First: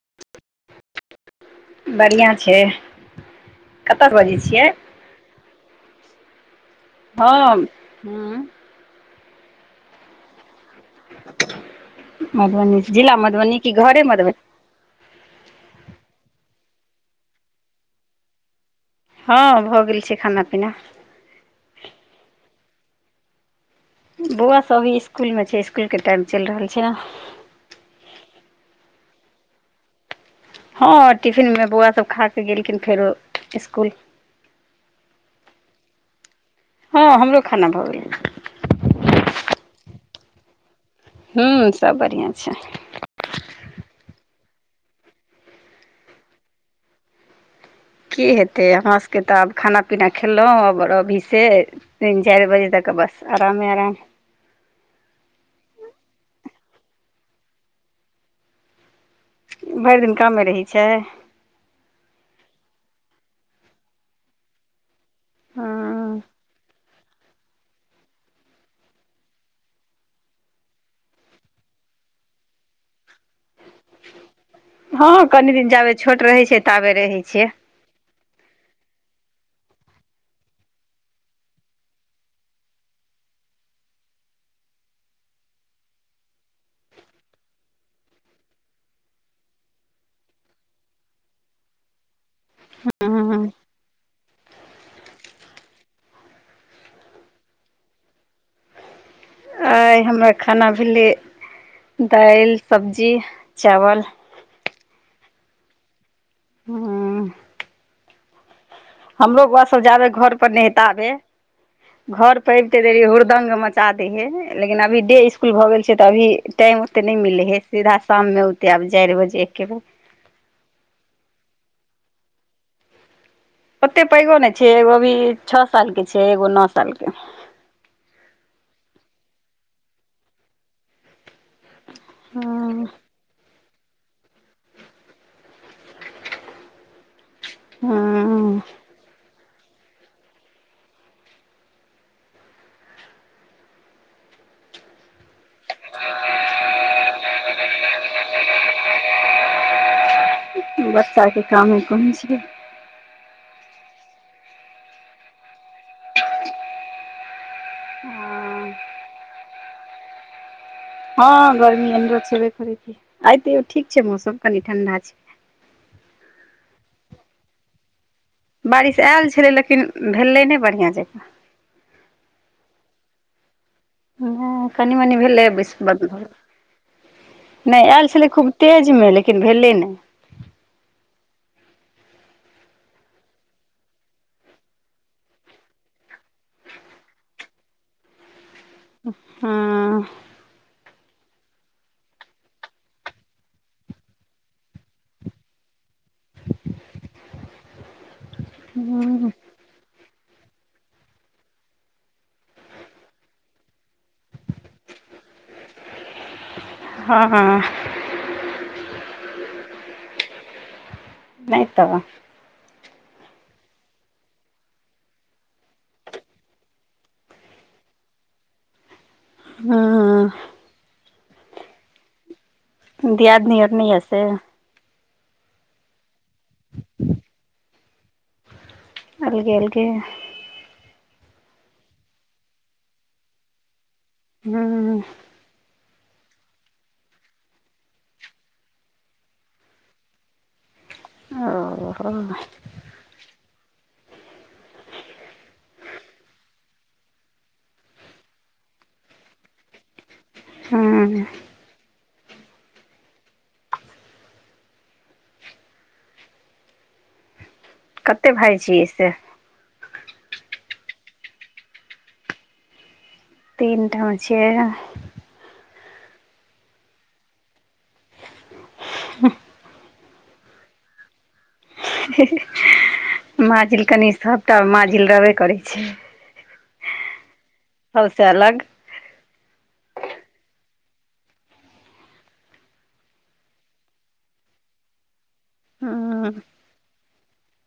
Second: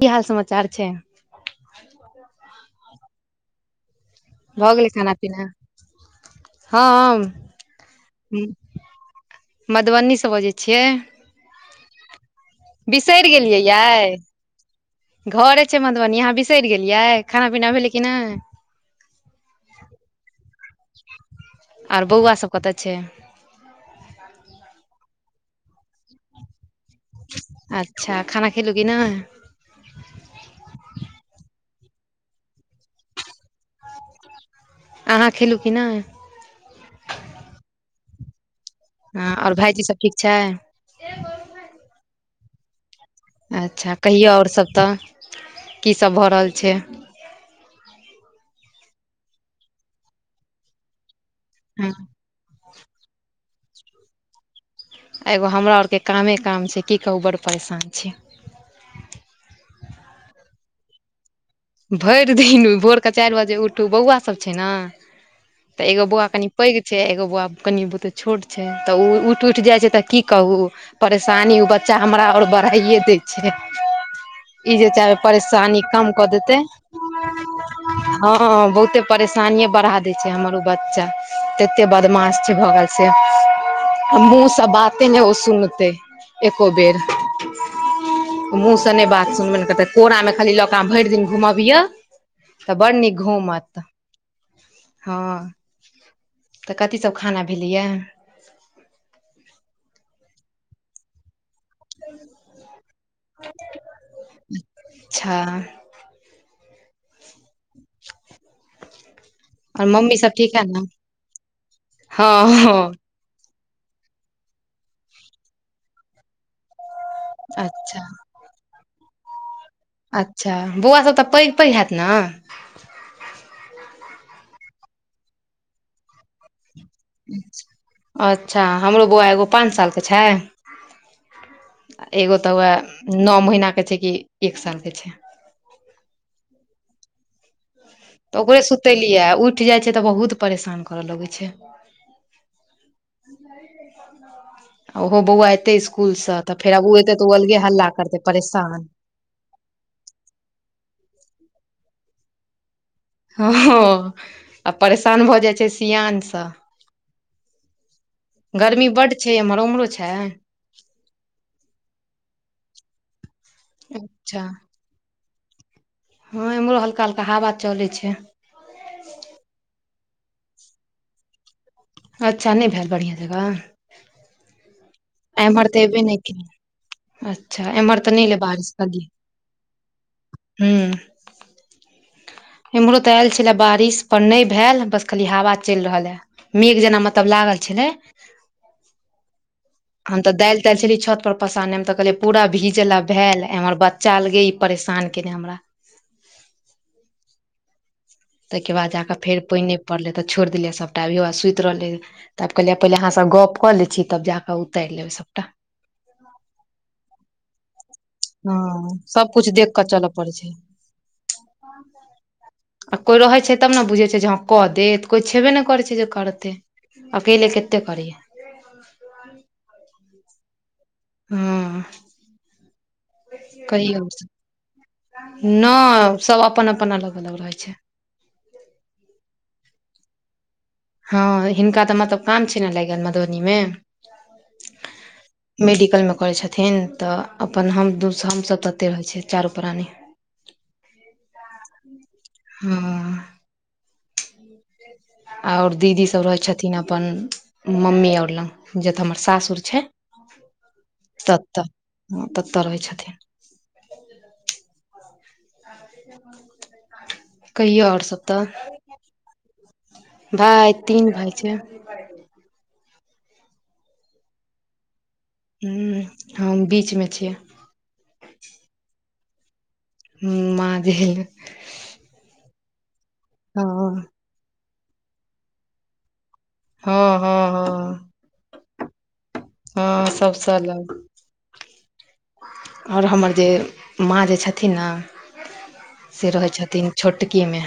की हाल समाचार छै? बढ़िआँ छै। कतऽ बजे छै? भऽ गेलै खाना पीना हम इ मधुबनी से बजै छियै। मधुबनी जिला बिसरि मधुबनी गेलियै कि घरे मधुबनी? यै घरे छै मधुबनी। अहाँ बिसरि गेलियै खाना पीना भेलै कि नहि? हँ भऽ गेल छै खाना पीना। आर बौआसभ कतऽ छै? बौआ सबी इसकुल मे छै इसकुल के टाइम चलि रहल छै ने। अच्छा खाना खेलु की नहि? हँ टिफिनमे बौआ सब खाकऽ गेलखिन फेरो इसकुल। अहाँ खेलू कि नहि? हँ हमरो खाना भऽ गेलै। हँ आओर भाईजी सब ठीक छै। हू सब बढ़िआँ छै। अँच्छा कहियौ और सब तऽ कि सब भऽ रहल छै? कि हेतै हमरा सबके तऽ आब खाना पीना खेलउ आब अभी से हूँ तीन चाइर बजे तक बस आरामे आराम। एगो हमरा आरके कामे काम छै, की कहू बड़ परेशान छियै। भैर दिन कामे रहै छै? भैर दिन, भोरके चाइर बजे उठू, बौआ सब छै न? तऽ एगो बौआ कनि पैघ छै। छै, एगो बौआ कनि बहुते छोट छै तऽ ओ उइठ उइठ जाइ छै तऽ कि कहू? परेशानी उ बच्चा हमरा और बड़हाइए दै छै। इ जे चाहबै हँ कनि दिन परेशानी जाबे कम छोट कऽ रहै देतै। छै ताबे रहै छियै हाँ बहुते परेशानिये बड़हा दै छै, हमर ओ बच्चा तते बदमाश छै भऽ रल। से मुंह से बाते नै ओ सुनतै एको बेर। मुँह से नै बात सुनबै नै करतै, कोरा मे खाली लक भैर दिन घूमबियो तऽ बड़ निक घूमत। हाँ तऽ कथी सब खाना भेलैये? आइ हमरा खाना भेलै दाइल, सब्जी, चावल। अच्छा हां हमरो बौआ सब जाबे मम्मी घर सब पर ठीक है ने नैहैताबे घर हँ परे एबते हँ देरी हुर्दंग तादिहेन लेकिन अभी डे स्कूल भऽ गेल छै, तऽ अभी टाइम ओते नै मिलै हइ सीधा अच्छा शाममे त आब चाइर बजे एके बेर। अँच्छा बौआ सब तऽ पैघ पैघ हैत न? ओते पैघो नै छै एगो अभी छ साल के छै एगो नौ साल के। अँच्छा हमरो बौआ एगो पाँच साल के छै। एगो तऽ वैह नौ महीनाके छै कि एक सालके छै। तऽ ओकरे हँ सुतेलिए उइठ जाइ छै तऽ बहुत परेशान करअ लगै छै। ओहो बौआ तै स्कूल से तऽ फेर आब ओ एतै तऽ ओ अलगे हल्ला करते परेशान बच्चा के कामे कोन छियै? हाँ आ परेशान भऽ जाइ छै सियानसँ। गर्मी बड्ड छै एमहर, ओमहरो छै? हाँ गर्मी एमहरो छेबे करै कि आइ तैयो ठीक छै मौसम अच्छा कनि ठंडा छै। हाँ एमहरो हल्का हल्का हवा चलै छै। बारिश ए ल छलै लेकिन भेलै नै बढ़ियाँ जकाँ। अच्छा नै भैल बढ़ियाँ जकाँ। नै कनि मनि भेलै एम्हर बस तऽ एबे बंद नहि भगेलै। केलै अच्छा नै एम्हर आएल तऽ नहि छलै एलै खुब तेजमे लेकिन भेलै नै। ह्म्म इमहरो त आएल छले बारिश पर नै भेल बस खाली हवा चैल रहल हेँ। मेघ जेना मतलब लागल छलै। हां हम तऽ दाइल ताइल छली छत पर पसारने हम तऽ कहलियै पूरा भीजल आब भैल एमहर बच्चा अलगे इ परेशान केने हमरा। तैके बाद जा कऽ फेर पाइन नै पड़लै तऽ छोइड़ देलियै सबटा अब बौआ सुति रहलै। तब कहलियै पहिले अहाँस गप कऽ लै छी तब जा कऽ उतार लेबै सबटा। हाँ हाँ हाँ, सबकुछ देख कऽ चलऽ पड़ै छै। नै त आ कोइ रहै छै तब ने बुझै छै जे हाँ कऽ दे तऽ कोइ छेबे नै करै छै जे करतै। अकेले केते करियै? हुं। हुं। दीयादिनी आर नहि यै से नहि सब अपन अपन अलग अलग रहै छै। अलगे अलगे। हँऽ हिनका तऽ मतलब काम छैय ने लागि गेल मधुबनीमे। हूॅं। मेडिकलमे करै छथिन तऽ अपन हम दू हमसभ अते रहै छियै चारू प्राणी। ओ हुं। ह [inaudible] और दीदीसभ रहै छथिन अपन मम्मी और लंग जतऽ हमर सासुर छैय। हँ ततऽ ततऽ रहै छथिन। कहियौ आओर सब कते तऽ। भाय छियै से भाय तीन भाई छै। [unintelligible] तीन ठम छीये। हूं हम बीच में छियै। हुंह। हूं माझील। हँ माझील कनि सबटा मे माझील रहबे करै छै। हँ हँ हँ सबसँ अलग हँ सबस अलग। और हमर जे माँ जे छथिन ने से हँ रहै छथिन छोटकीमे।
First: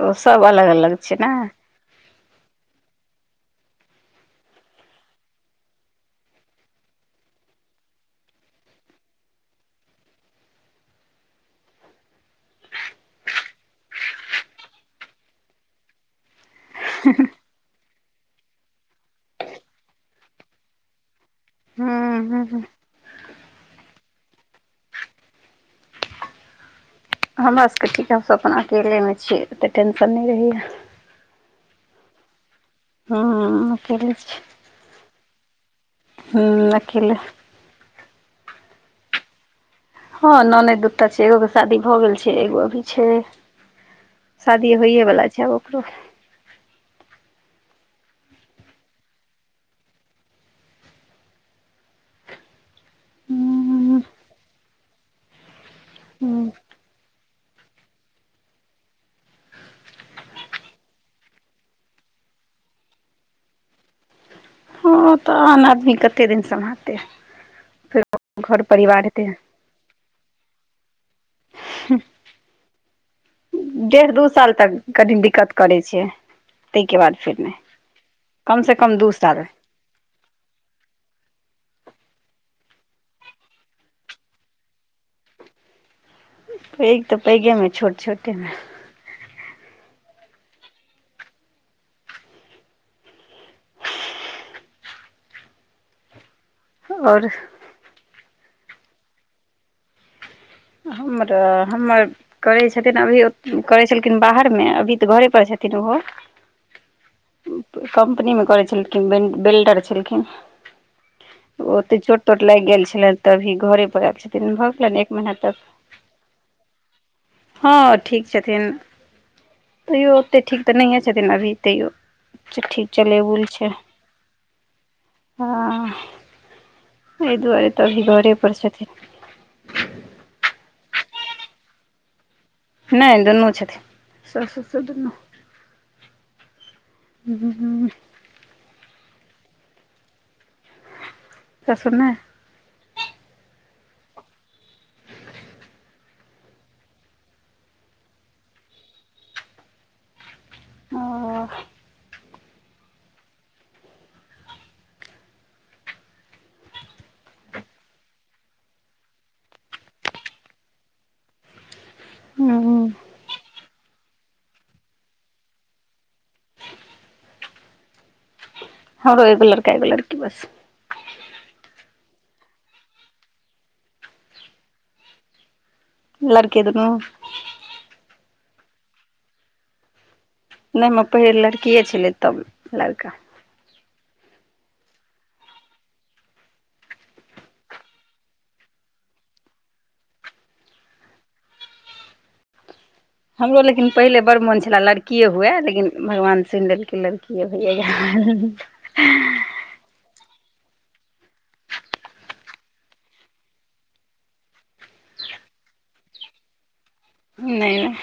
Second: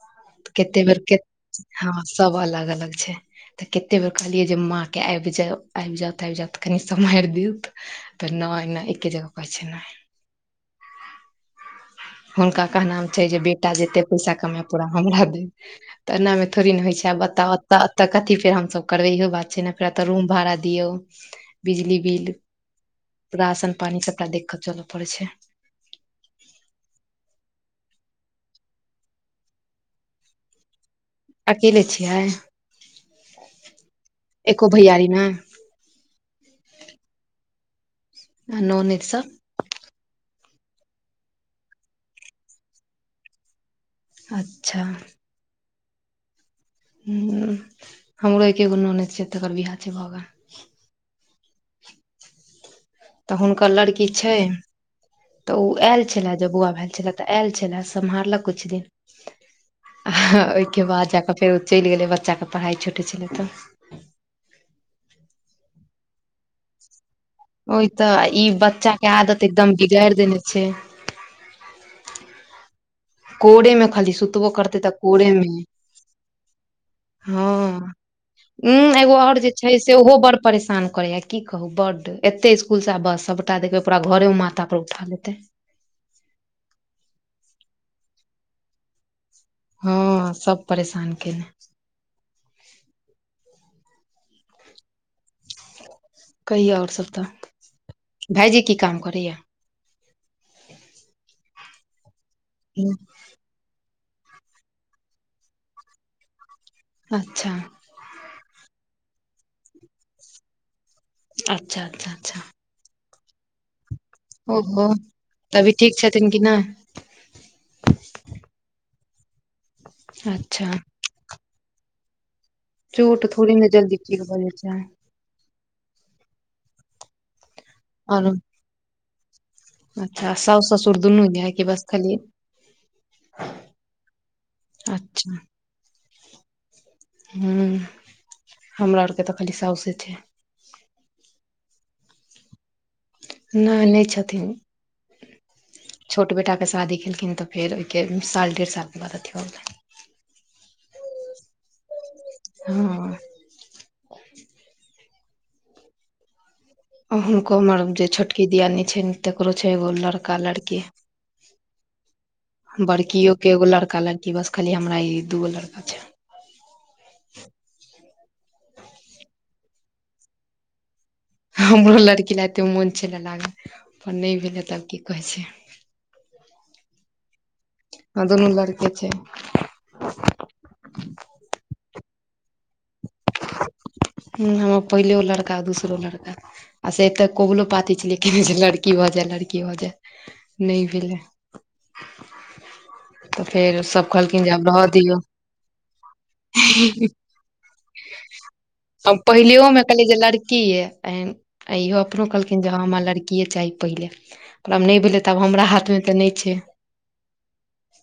ओ सब अलग कते अलग बेर छि के ने। हँ सब अलग अलग छैय। तऽ कतेक बेर कहलियै जे माँके आबि जाउ आबि जाउथ आबि जाउथ तऽ कनि सम्हारि दउथ। तऽ नहि नहि एके जगह कहै छै नहि। हुनका कहनाम छैय जे बेटा जेते पैसा कमाय पूरा हमरा दे तऽ एनामे थोड़ी ना होइ छैय बता त एतऽ कथि फेर हमसब करबै इहो बात छैय ने फेर एतऽ रूम भाड़ा दियौ। बिजली हँ बिल हँ राशन पानी सबटा देख क चलऽ पड़े छै। हमरा सभके ठीक अइ हमसब अपन अकेलेमे छीय ओते टेंशन नहि रहैया। अकेले छियै? हम अकेले छी। एको भैयारी नै। हुं अकेले। आ नोनैद सब। हँ नोनैद दूटा छै एगो के शादी भऽ गेल छैय एगो अभी छैय। शादीये अच्छा होइए बला छै आब ओकरो। हुं हमरो एकेगो नऽनैद छै तकर बिआह छै भऽ गेल। तऽ हुनकर हूँ लड़की छैय तऽ ओ आयल छले जब बौआ भाल छले तऽ ऐल छलए सम्हारलक कुछ दिन आ ओहिके बाद जा कऽ फेर ओ चलि गेलै बच्चाके पढ़ाइ छुटै छलै तऽ। हॅं तऽ आन आदमी कते दिन सम्हारतै। ओहि फेर तऽ, ई घर बच्चा परिवार के हेतै आदत एकदम बिगाड़ि देने छैय। हू कोरे मे डेढ़ खाली दू सुतबो साल तक करतै तऽ कनी कोरे मे दिक्कत करै छै। तहि के बाद फेर नहि, हँ कम से कम दू साल नहि। नहि से ओहो बड़ परेशान करै हैं, की कहू बड्ड एत्ते स्कुल सऽ आ बस, सबटा देखबै पूरा घरे उ माथा पर उठा लेतै। पैघ त पैघेमे, छोट-छोटे मे। हँ सब परेशान कने कहिया आओर सब तहन, भाईजी की काम करैया। हम र-हमर करै छथिन अभी ओ करै छलखिन बाहरमे, अभी तऽ घरे पर छथिन ओहो अच्छा। कम्पनी मे करै छलखिन, बिन बिल्डर छलखिन। अच्छा ओते अच्छा अच्छा चोट-तोट लागि गेल छलैन, त‌ अभी घरे पर आयल छथिन, भऽ गेलनि एक महीना। तक त‌ अभी ठीक छथिन कि नहि। हँ ठीक छथिन, तैयो ओते ठीक अच्छा तऽ नहिये छथीन अभी तैयो। ठीक चलै चोट बुल थोड़े न छै जल्दी ठीक भऽ जाइ छय। हँ तहि दुआरे तऽ अभी आरो घरे पर छथिन। अच्छा साउस, ससुर दुनू ध्हय की बस खाली नहि दुनू छथिन साउस, ससुर दुनू। हम्म हमरा आरके तऽ खाली साौंसे छै। ससुर नहि। नहि-नहि छथिन। छोट बेटाकेँ शादी केलखिन, त फेर ओहिके साल डेढ़ सालके बाद अथी भऽ गेलनि। हँ। हँ। हुनको हमर जे छोटकी दियानी छैने, तकरो छै एगो लड़का, लड़की। बड़कीयो के एगो लड़का, लड़की, बस खाली हमरा ई दूगो लड़का छै। हमरो एगो लड़का एगो लड़की बस। हमरो लड़की लए एते मोन छले लागल, पर नहि भेले त आब की कहे छि। लड़के दुनू। हं दुनू लड़के छै। नहि हमर पहिल लड़किये छलै, तब लड़का। हम्म हमर पहिलहो लड़का दूसरो लड़का। आ से एतऽ कबलो-पाती छलिये केने, जे लड़की भऽ जैं लड़की भऽ जैं। नहि भेलै। तऽ हमरो फेर लेकिन सब पहिले बड़ कहलखिन जे मोन आब छले रहऽ दियौ लड़कीये हुए, लेकिन भगवान सुनि लेलकय लड़ के अबै यैं यार। हम पहिलेओमे कहलियै जे लड़की ए, तहन इहो अपनो कहलखिन जे हँ हमरा लड़किए चाही पहिले। आब नहि भेलै तऽ, आब हमरा हाथमे तऽ नहि छै। नहि-नहि,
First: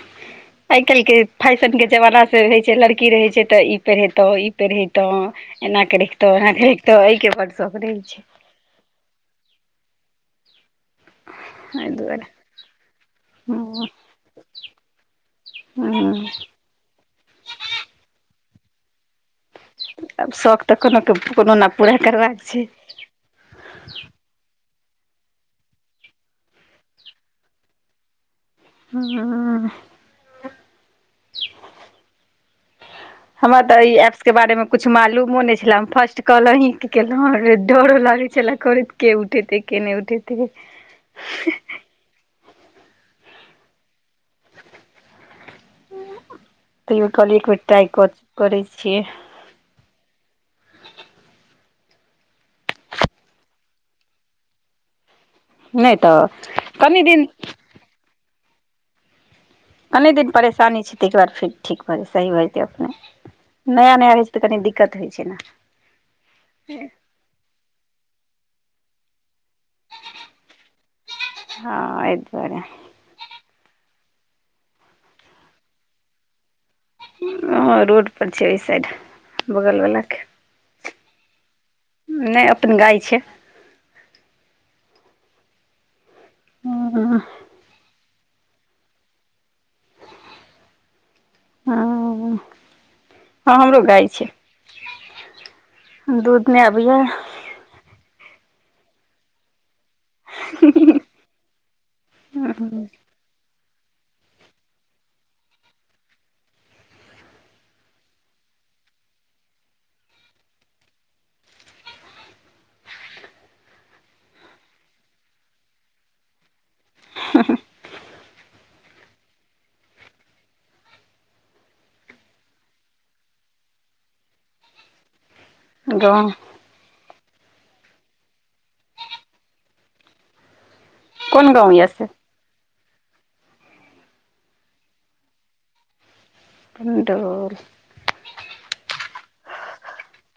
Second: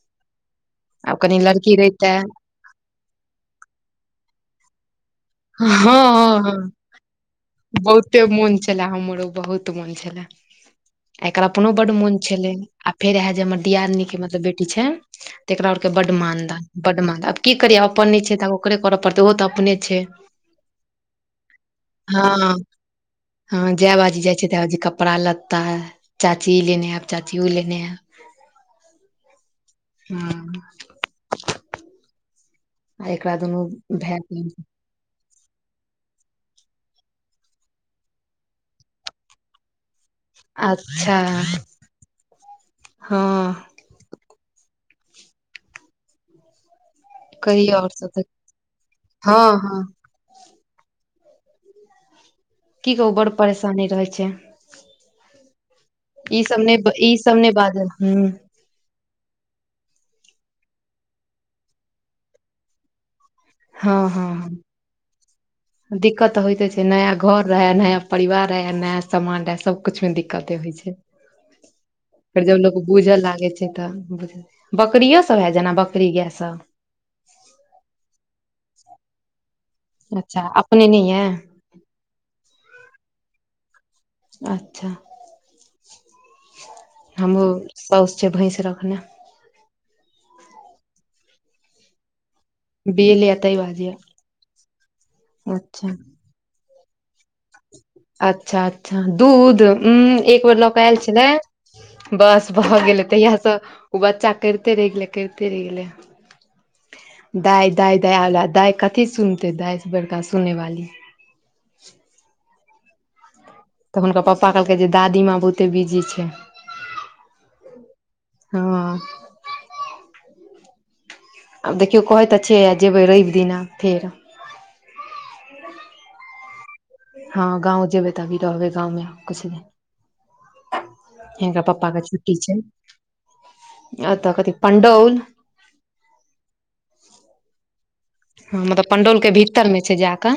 आइ काल्हि आब के कनि लड़की फैशन के रहितै जमाना से होइ छै लड़ की रहै छै तऽ ई पहिरेतौं ई हँ पहिरतौं। एना के रखितौ, हँ एना हँ के रखितौ, एहि के बड शौखक रहै छै। तय लै हमरो बहुत मोन छलै। एकर अपनो एहि बड मोन दुआरे छलै, आ फेर रहै जे हमर हँ दियादनीके मतलब बेटी छैन। तेकरा ओरके बड हँ मान-दान बड मान-दा आब की करियै अपन नैय छै तऽ आब ओकरे करऽ पड़तै ओहो तऽ अपने छैय। आब शौक तऽ कोनो के कोनो न हँ हँ जए बाजी जाइ छैय तै बाजी कपड़ा-लत्ता चाची ई लेने एब चाची उ लेने ए हम्म। हूं। आ एकरा दुनू भै के किछ मालूमो नैय छलै हम फर्स्ट कॉल अहींके केलौंहुँ डरो लगै छेलै करैत के उठेतै के नैय उठेतै। आच्छा हँ। तैयो कहलियै एक बेर कहियौ ट्रीइ आओर सब कऽ तऽ करै छियै। हँ हँ। की कहू बड़ परेशानी रहै छै। नहि तऽ ई सब नैय ब कनि ई दिन सब नैय बाजल हूं। कने दिन परेशानी छैय तयके बाद फेर ठीक भऽ जेतै सही भऽ जेतै अपने हँ नया-नया हँ रहै छै तऽ कनी हँ दिक्कत होइ छै दिक्कत तऽ होइते न। छै नया घर रहै नया परिवार रहै नया समान रहै सबकुछ में दिक्कते होइ छैय। हँ एयदुआरे बूझऽ लागै छैय तऽ बकरियो सब है जेना बकरी गैय सब। हँ रोड पर छै एय साइड बगलवला अच्छा अपने नैय यै? नैय अपन गाय छैय। अच्छा। हँ। हमरो साउस छै भैंस रखने। हँ बिएल यै हँ तै हमरो बाजैयै गाय छै अच्छा दू नैय आबेया? अच्छा-अच्छा दूध उंम्म एक बेर लऽ केऽ एल छेलै बस भऽ गेलै तहिया स ओ बच्चा कैरते रैह गेलै कैरते रैह गेलै। दाइ दाइ दाइ आला दाइ कथी सुनतै दाइसँ बड़का सुनैवाली। तऽ हुनकर पप्पा कहलकै जे दादीमाँ बहुते बिजी छै। हँ। आब देखियौ कहै तऽ छै आ जेबै रैब दिना फेर। गांव? हँ गाँव जेबै तऽ अभी रहबै गाँवमे कुछ दिन। कोन हिनकर गाँव यऽ पप्पा के से छु ट्टी छैन अतऽ कथि पंडौल पण्डौल हँ मतलब पंडौल के भीतर में छै जाकऽ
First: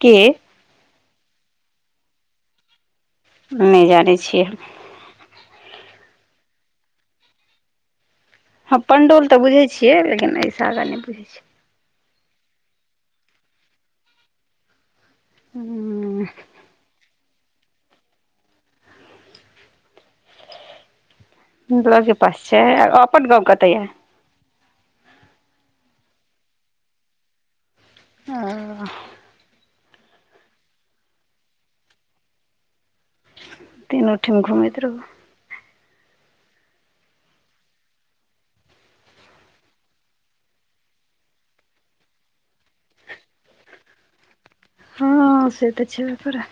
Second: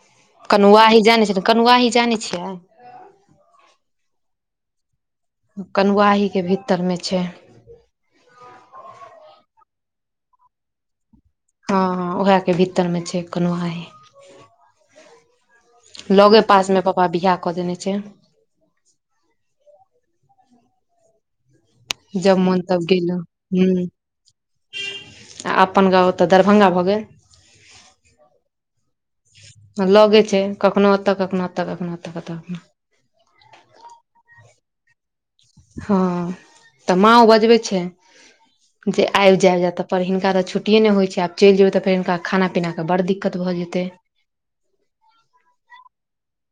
के कनुआही जानै छ तऽ कनुआही जानै छियै? नैय जानै छियै। कनुआहीके भीतरमे छै। हँ पण्डौल तऽ बुझै छियै लेकिन ऐसऽ आगा नैय बुझै छियै। हँ हँ ओहै के भीतर में छै कनुआही। हू लगे पास मे पप्पा बियाह कऽ देने छै। लगे पास जब मोन छै तब गेलहु अपन गाँव कतऽ हूं। यऽ आ अपन गाँव ओतऽ दरभंगा भऽ गेल। हँ। लाॅगै छै कखनो ओतऽ कखनो ओतऽ कखनो ओतऽ तीन ठीम घुमैत रहु। हँ तऽ माँ ओ बजबै छै जे आइब जाब अतऽ पर हिनका तऽ छट्टिए नहि हो छै आब चलि जेबै तऽ फेर हिनका खाना पीना तऽ बड़ दिक्कत भऽ जेतै। हँ से तऽ छेबे करै।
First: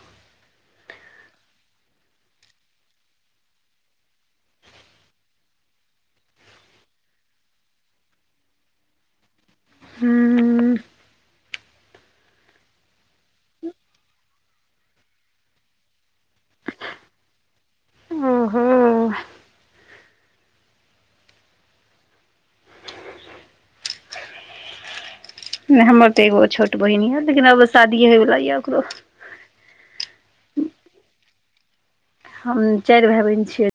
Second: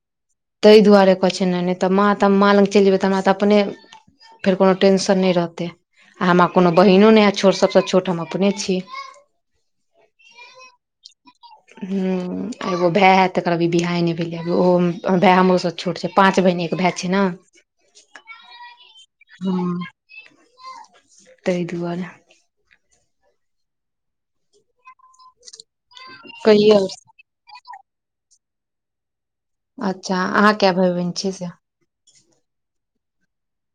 ताहि दुआरे कहै छै नय नहि तऽ माँ तऽ माँ लग चलि जेबैय त हमरा तऽ अपने फेर कोनो टेंशन नहि रहतै आ हमरा कोनो बहिनो नई है छोट सभसँ छोट हम अपने छी। हूँ। हुं एगो भाय है तेकर अभी बियाहे नहि भेलैया ओहो भाइ हमरो स छोट छै पाँच बहिनेे भाइ छै ना। ओहो। हँ तहि दुआरे। नहि हमर तऽ एगो छोट कहियौ बहिन य लेकिन आब शादीये होय वाला य ओकरो। अच्छा अहाँ कए भा बहिन छी से? हम चारि भा बहिन छियै।